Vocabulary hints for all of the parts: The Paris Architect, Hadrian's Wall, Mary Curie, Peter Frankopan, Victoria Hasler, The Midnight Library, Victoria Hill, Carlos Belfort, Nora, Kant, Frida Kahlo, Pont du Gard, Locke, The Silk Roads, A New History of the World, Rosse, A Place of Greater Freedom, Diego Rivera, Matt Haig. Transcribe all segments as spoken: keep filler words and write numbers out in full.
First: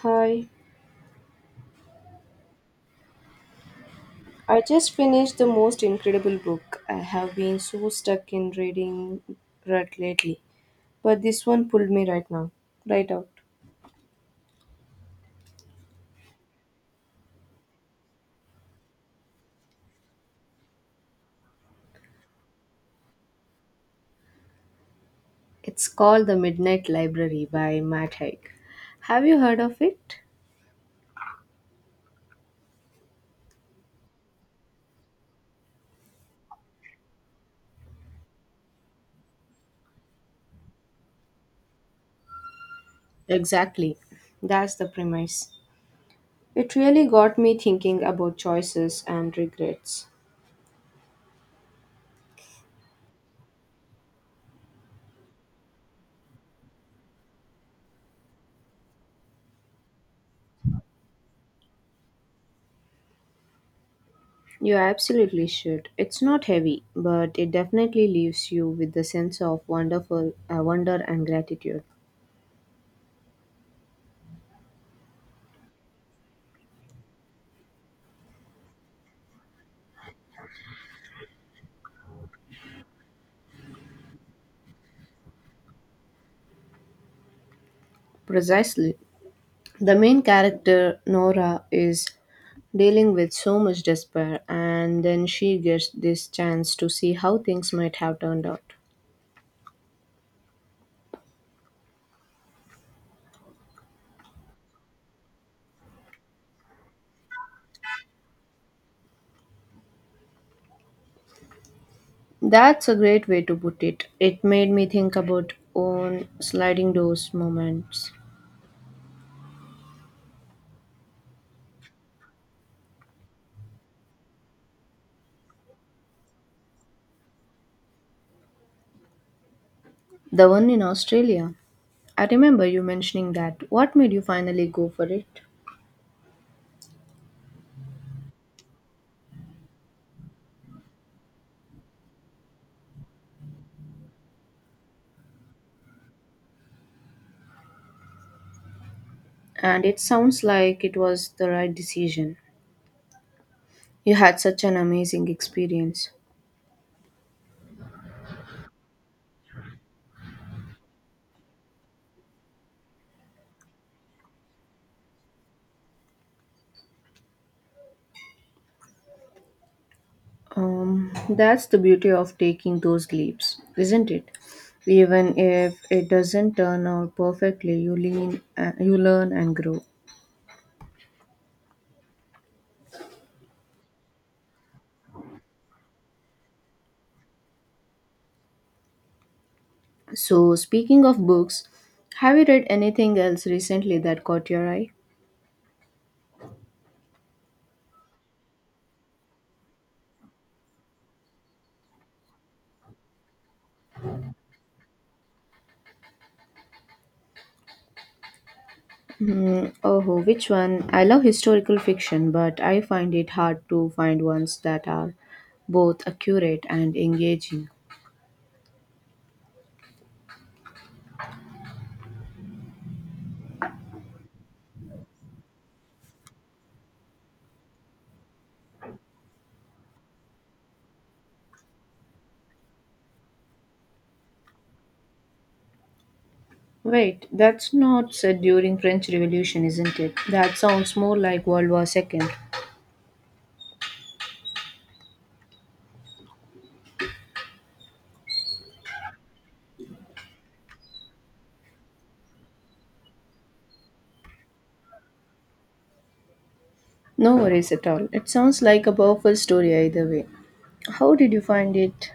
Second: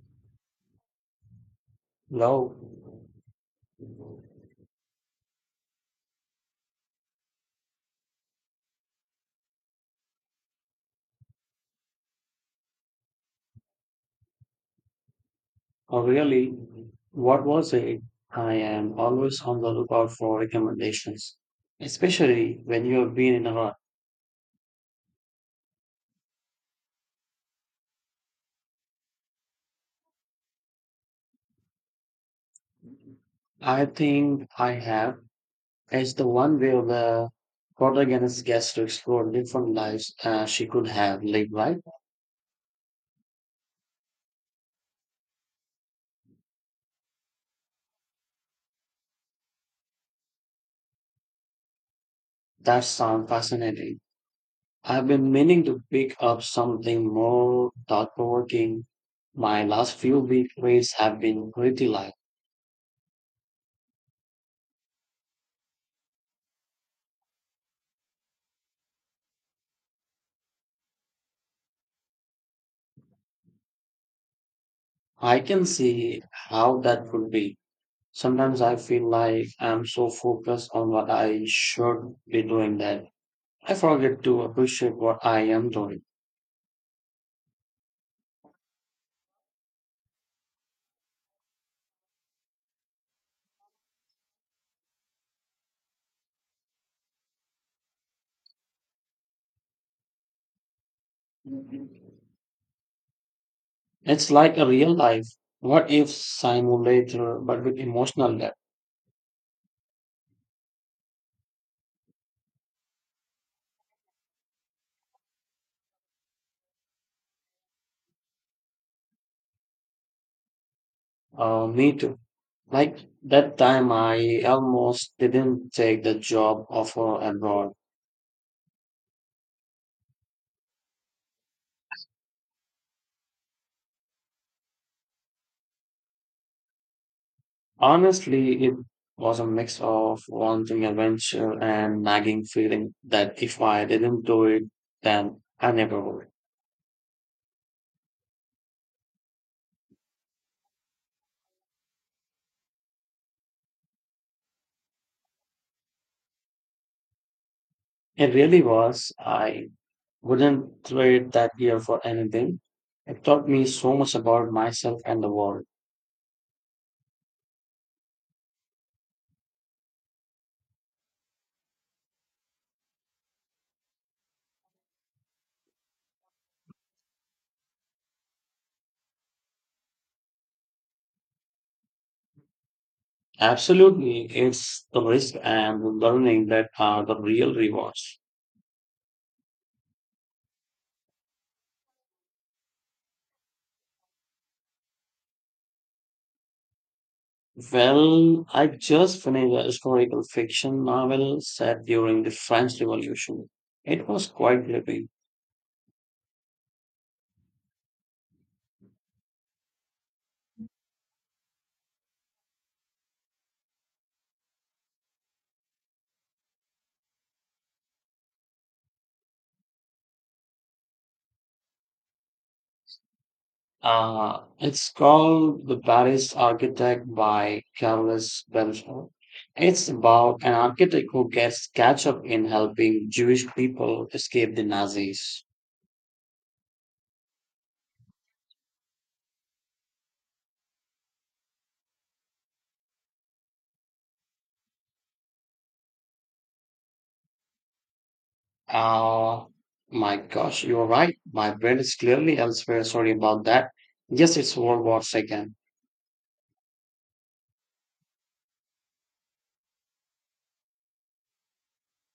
Hi, Love, I just finished the most incredible book. I have been so stuck in reading rut lately, but this one pulled me right now, right out. or really, what was it? I am always on the lookout for recommendations, especially when you have been in a rut. It's called The Midnight Library by Matt Haig. Have you heard of it? I think I have. It's the one where the protagonist gets to explore different lives uh, she could have lived, right? Exactly. That's the premise. It really got me thinking about choices and regrets. That sounds fascinating. I've been meaning to pick up something more thought provoking. My last few week reads have been pretty light. You absolutely should. It's not heavy, but it definitely leaves you with the sense of wonderful uh, wonder and gratitude. I can see how that could be. Sometimes I feel like I'm so focused on what I should be doing that I forget to appreciate what I am doing. Precisely. The main character, Nora, is dealing with so much despair, and then she gets this chance to see how things might have turned out. It's like a real life what if simulator but with emotional depth. That's a great way to put it. It made me think about own sliding doors moments. Uh, me too. Like that time I almost didn't take the job offer abroad. The one in Australia. I remember you mentioning that. What made you finally go for it? Honestly, it was a mix of wanting adventure and nagging feeling that if I didn't do it, then I never would. And it sounds like it was the right decision. You had such an amazing experience. It really was. I wouldn't trade that year for anything. It taught me so much about myself and the world. Um, that's the beauty of taking those leaps, isn't it? Even if it doesn't turn out perfectly, you lean, uh, you learn and grow. Absolutely, it's the risk and the learning that are the real rewards. So, speaking of books, have you read anything else recently that caught your eye? Well, I just finished a historical fiction novel set during the French Revolution. It was quite gripping. Mm, oh, which one? I love historical fiction, but I find it hard to find ones that are both accurate and engaging. Uh, it's called The Paris Architect by Carlos Belfort. It's about an architect who gets catch up in helping Jewish people escape the Nazis. Wait, that's not said during French Revolution, isn't it? That sounds more like World War Second. Oh my gosh, you're right. My brain is clearly elsewhere. Sorry about that. Yes, it's World War Second. No worries at all. It sounds like a powerful story either way. How did you find it?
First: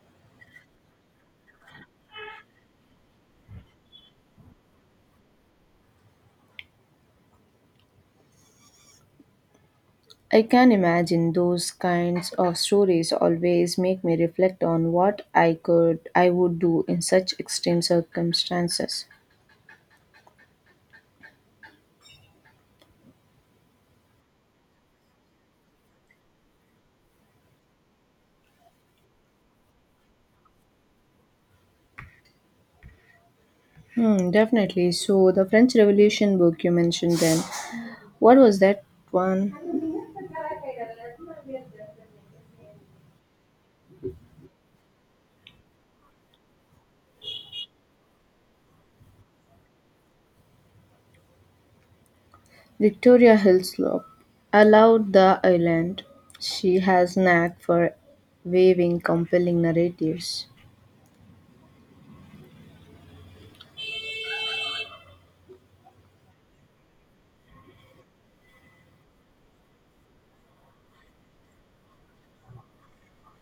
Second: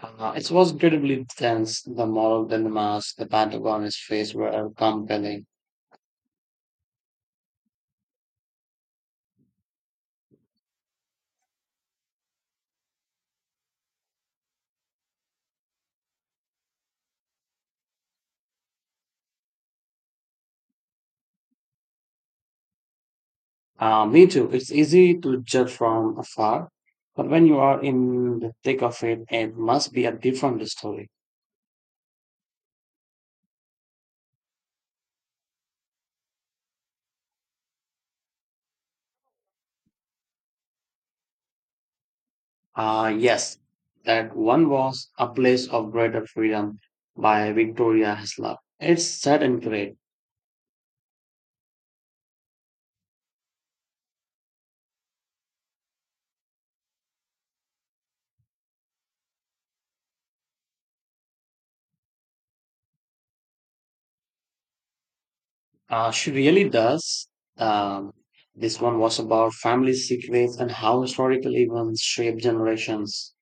Uh, it was incredibly tense. The moral dilemmas the Pentagon is faced were compelling. I can imagine those kinds of stories always make me reflect on what I could I would do in such extreme circumstances. Uh, me too. It's easy to judge from afar, but when you are in the thick of it, it must be a different story. Hmm, definitely. So the French Revolution book you mentioned then. What was that one? Uh, yes, that one was A Place of Greater Freedom by Victoria Hasler. It's sad and great. Victoria Hill, I loved the island. She has knack for weaving compelling narratives. Uh, she really does. Um, this one was about family secrets and how historical events shape generations.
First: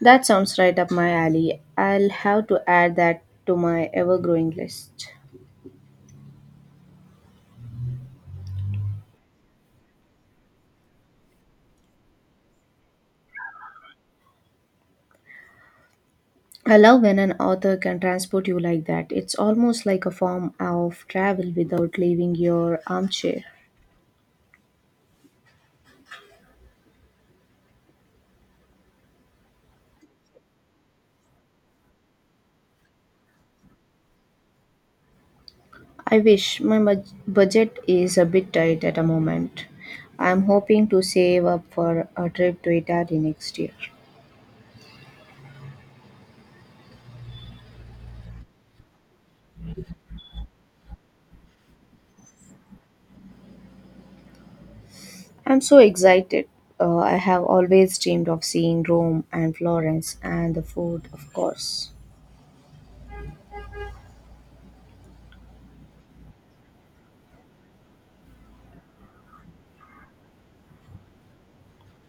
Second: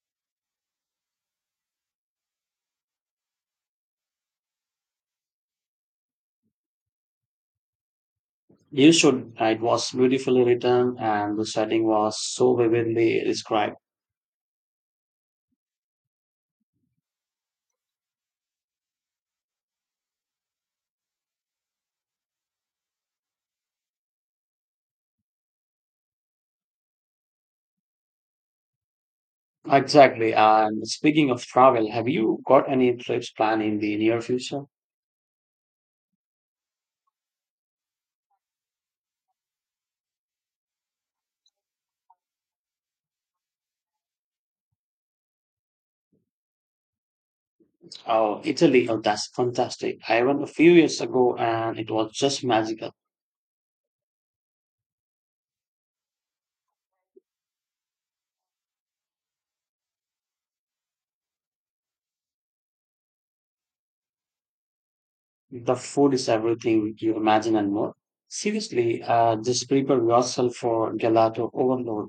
That sounds right up my alley. I'll have to add that to my ever growing list. You should. uh, It was beautifully written, and the setting was so vividly described. I love when an author can transport you like that. It's almost like a form of travel without leaving your armchair. Exactly. And speaking of travel, have you got any trips planned in the near future? I wish my mud- budget is a bit tight at the moment. I'm hoping to save up for a trip to Italy next year. Oh, Italy. Oh, that's fantastic. I went a few years ago, and it was just magical. I'm so excited. Uh, I have always dreamed of seeing Rome and Florence and the food, of course. The food is everything you imagine and more. Seriously, uh, just prepare yourself for gelato overload.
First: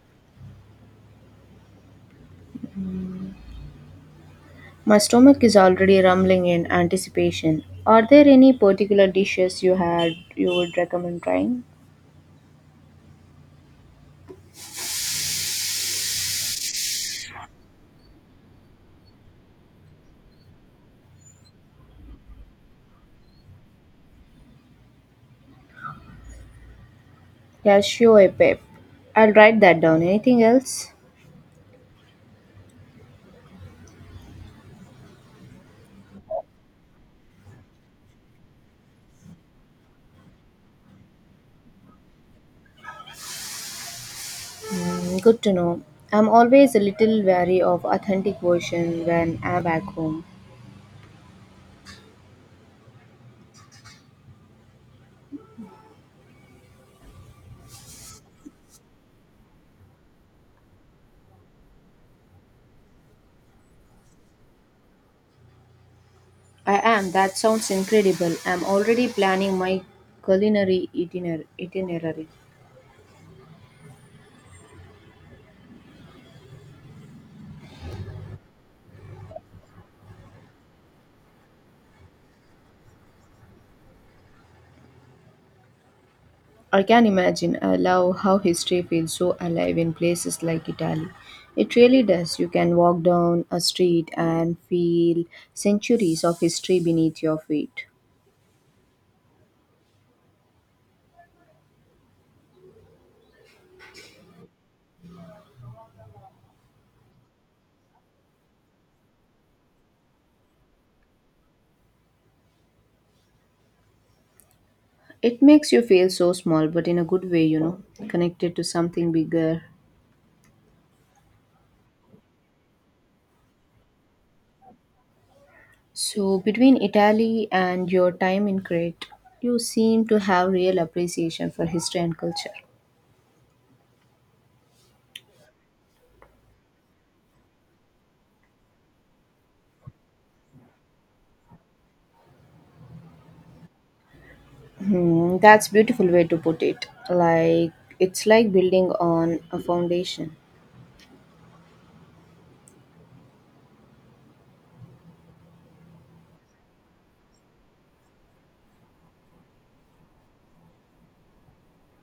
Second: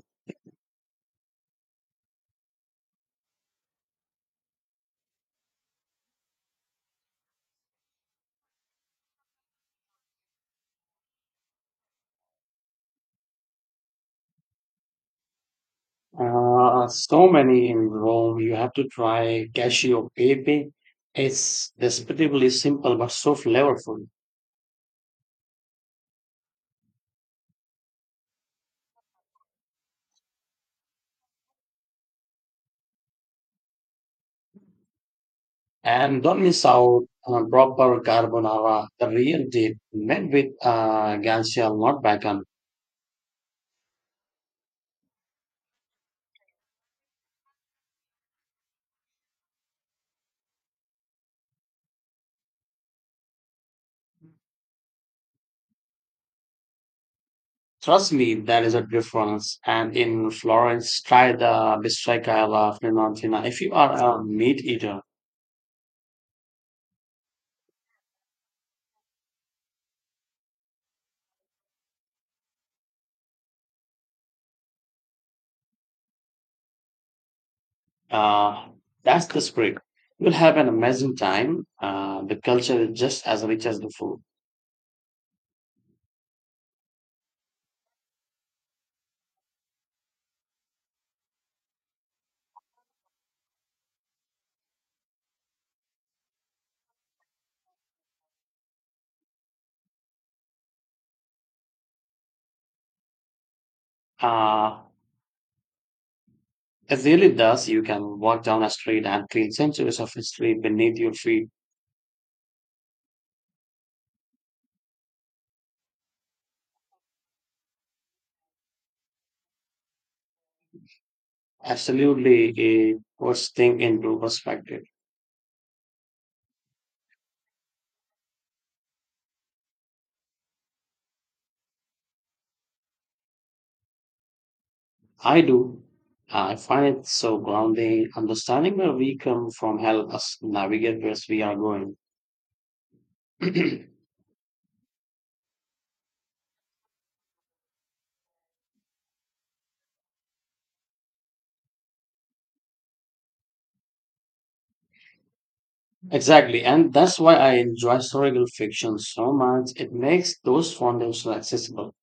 My stomach is already rumbling in anticipation. Are there any particular dishes you had you would recommend trying? Uh, so many in Rome. You have to try cashew pepe. It's desperately simple but so flavorful. Yeah, sure, Pep. I'll write that down. Anything else? And don't miss out on proper carbonara, the real deal, made with uh, gansia, not bacon. Hmm, good to know. I'm always a little wary of authentic version when I'm back home. Trust me, there is a difference. And in Florence, try the bistracca alla Fiorentina if you are a meat eater. I am. That sounds incredible. I'm already planning my culinary itiner- itinerary. Uh, that's the spirit. You'll have an amazing time. Uh, the culture is just as rich as the food. I can imagine. I love how history feels so alive in places like Italy. It really does. You can walk down a street and feel centuries of history beneath your feet. Uh, it really does. You can walk down a street and feel centuries of history beneath your feet. It makes you feel so small, but in a good way, you know, connected to something bigger. Absolutely a worst thing into perspective. So, between Italy and your time in Crete, you seem to have real appreciation for history and culture. I do. Uh, I find it so grounding. Understanding where we come from helps us navigate where we are going. Hmm, that's beautiful way to put it. Like it's like building on a foundation. Exactly, and that's why I enjoy historical fiction so much. It makes those foundations accessible.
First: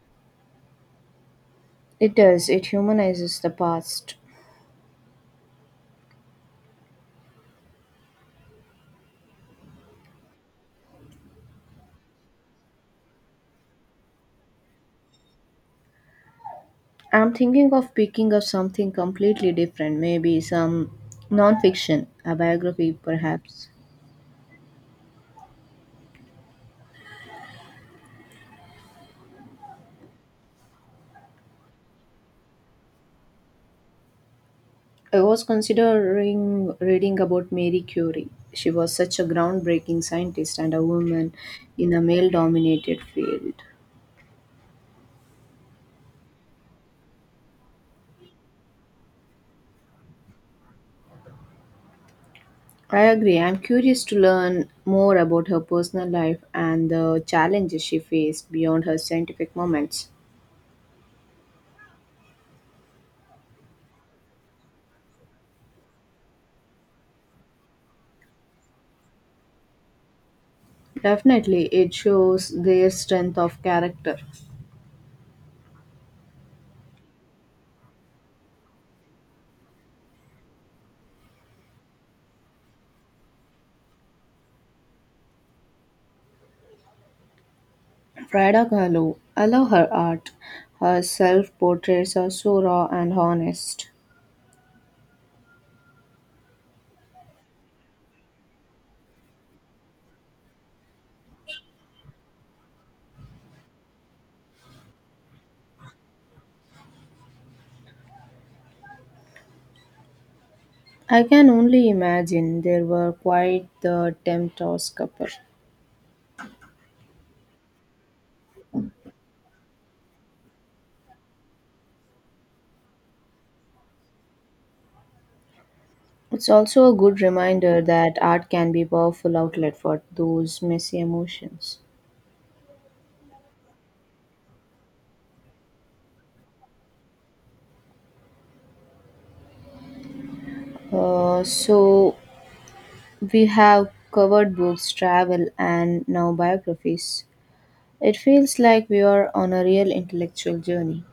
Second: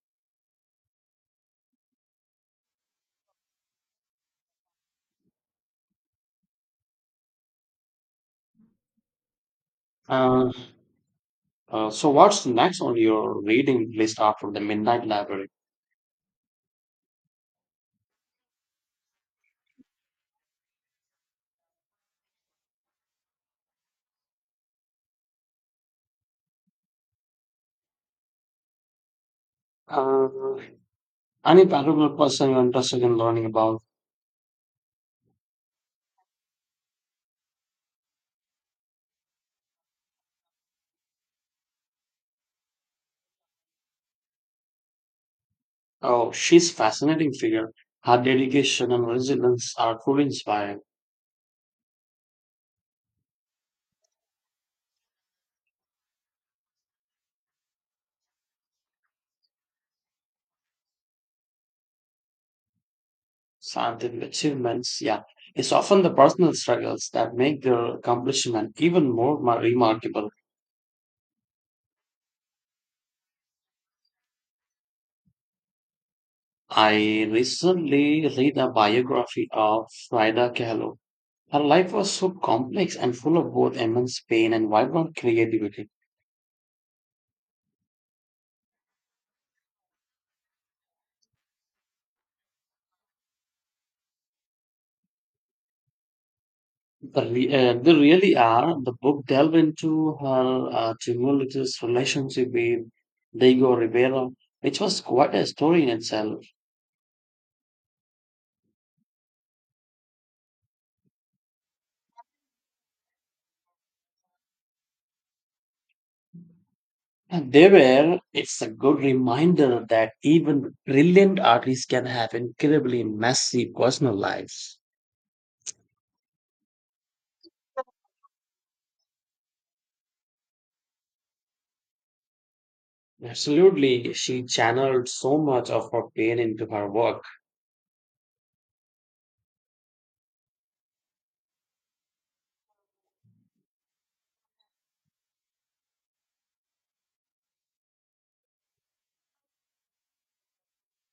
It does, it humanizes the past. Uh, Uh, so what's next on your reading list after the Midnight Library? I'm thinking of picking up something completely different, maybe some nonfiction, a biography perhaps. Uh, any particular person you're interested in learning about? I was considering reading about Mary Curie. She was such a groundbreaking scientist and a woman in a male dominated field. Oh, she's a fascinating figure. Her dedication and resilience are truly inspiring. I agree. I'm curious to learn more about her personal life and the challenges she faced beyond her scientific moments. Scientific achievements, yeah. It's often the personal struggles that make their accomplishment even more mar- remarkable. Definitely, it shows their strength of character. I recently read a biography of Frida Kahlo. Her life was so complex and full of both immense pain and vibrant creativity. Frida Kahlo. I love her art. Her self portraits are so raw and honest. The re- uh, they really are. The book delve into her uh, tumultuous relationship with Diego Rivera, which was quite a story in itself. I can only imagine there were quite the tempters couple. And they were, it's a good reminder that even brilliant artists can have incredibly messy personal lives. It's also a good reminder that art can be a powerful outlet for those messy emotions. Absolutely, she channeled so much of her pain into her work. Uh, so we have covered books, travel, and now biographies. It feels like we are on a real intellectual journey.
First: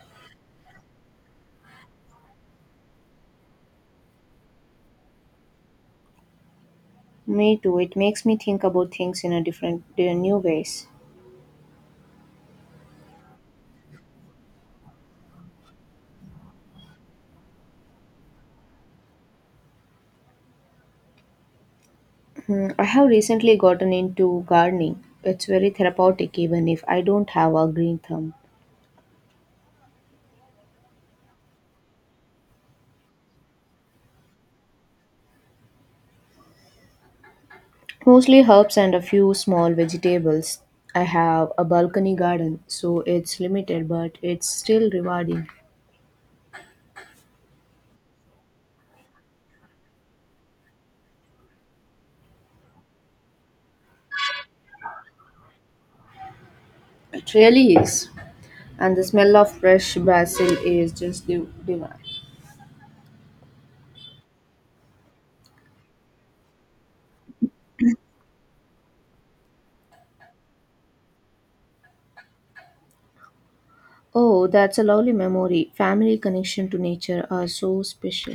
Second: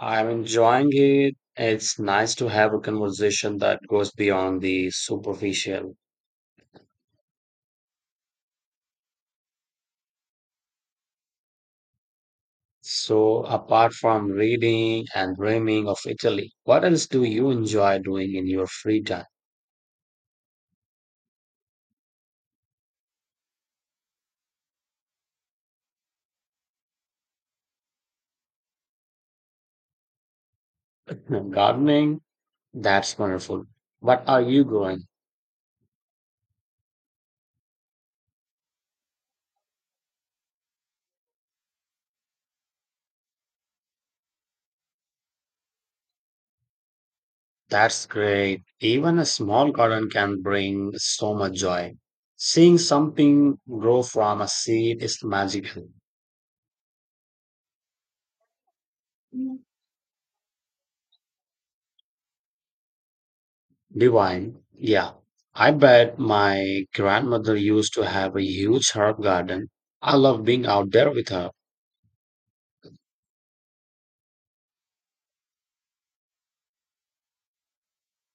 I'm enjoying it. It's nice to have a conversation that goes beyond the superficial. Me too. It makes me think about things in a different, in new ways. So, apart from reading and dreaming of Italy, what else do you enjoy doing in your free time? Hmm, I have recently gotten into gardening. It's very therapeutic even if I don't have a green thumb. Hmm, gardening? That's wonderful. What are you growing? Mostly herbs and a few small vegetables. I have a balcony garden, so it's limited but it's still rewarding. That's great. Even a small garden can bring so much joy. Seeing something grow from a seed is magical. It really is. And the smell of fresh basil is just div- divine. Divine. Yeah. I bet my grandmother used to have a huge herb garden. I love being out there with her. Oh, that's a lovely memory. Family connection to nature are so special.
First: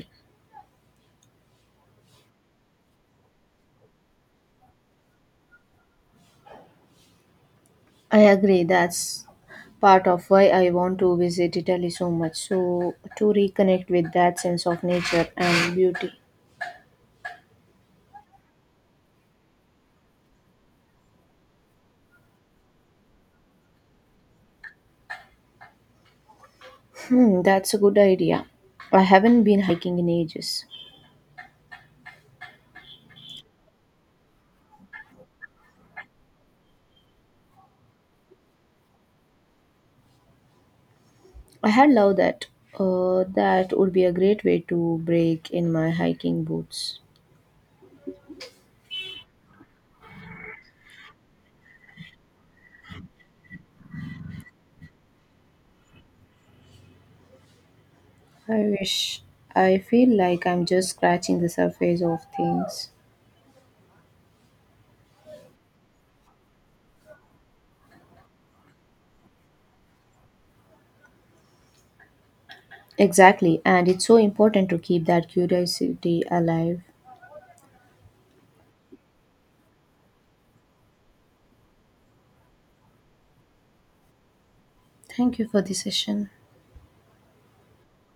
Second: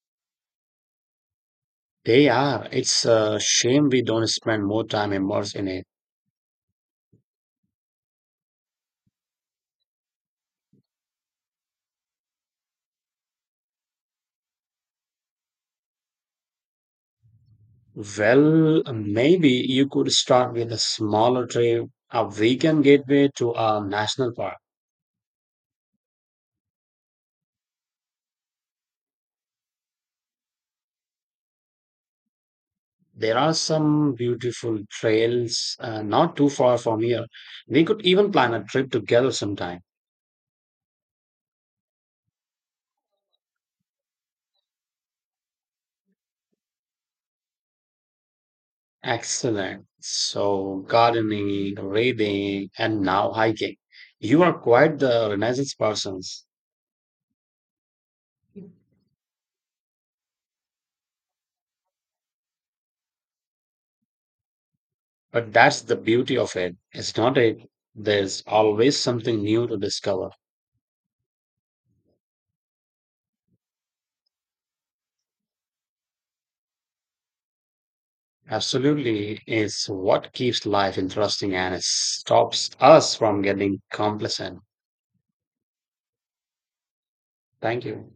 They are. It's a shame we don't spend more time immersed in it. I agree. That's part of why I want to visit Italy so much. So, to reconnect with that sense of nature and beauty. Well, maybe you could start with a smaller trip, a weekend gateway to a national park. Hmm, that's a good idea. I haven't been hiking in ages. There are some beautiful trails uh, not too far from here. We could even plan a trip together sometime. I had loved that. Uh, that would be a great way to break in my hiking boots. Excellent. So, gardening, reading, and now hiking. You are quite the renaissance person. I wish. I feel like I'm just scratching the surface of things. But that's the beauty of it. It's not it. There's always something new to discover. Exactly, and it's so important to keep that curiosity alive. Absolutely, it's what keeps life interesting and it stops us from getting complacent. Thank you for the session. Thank you.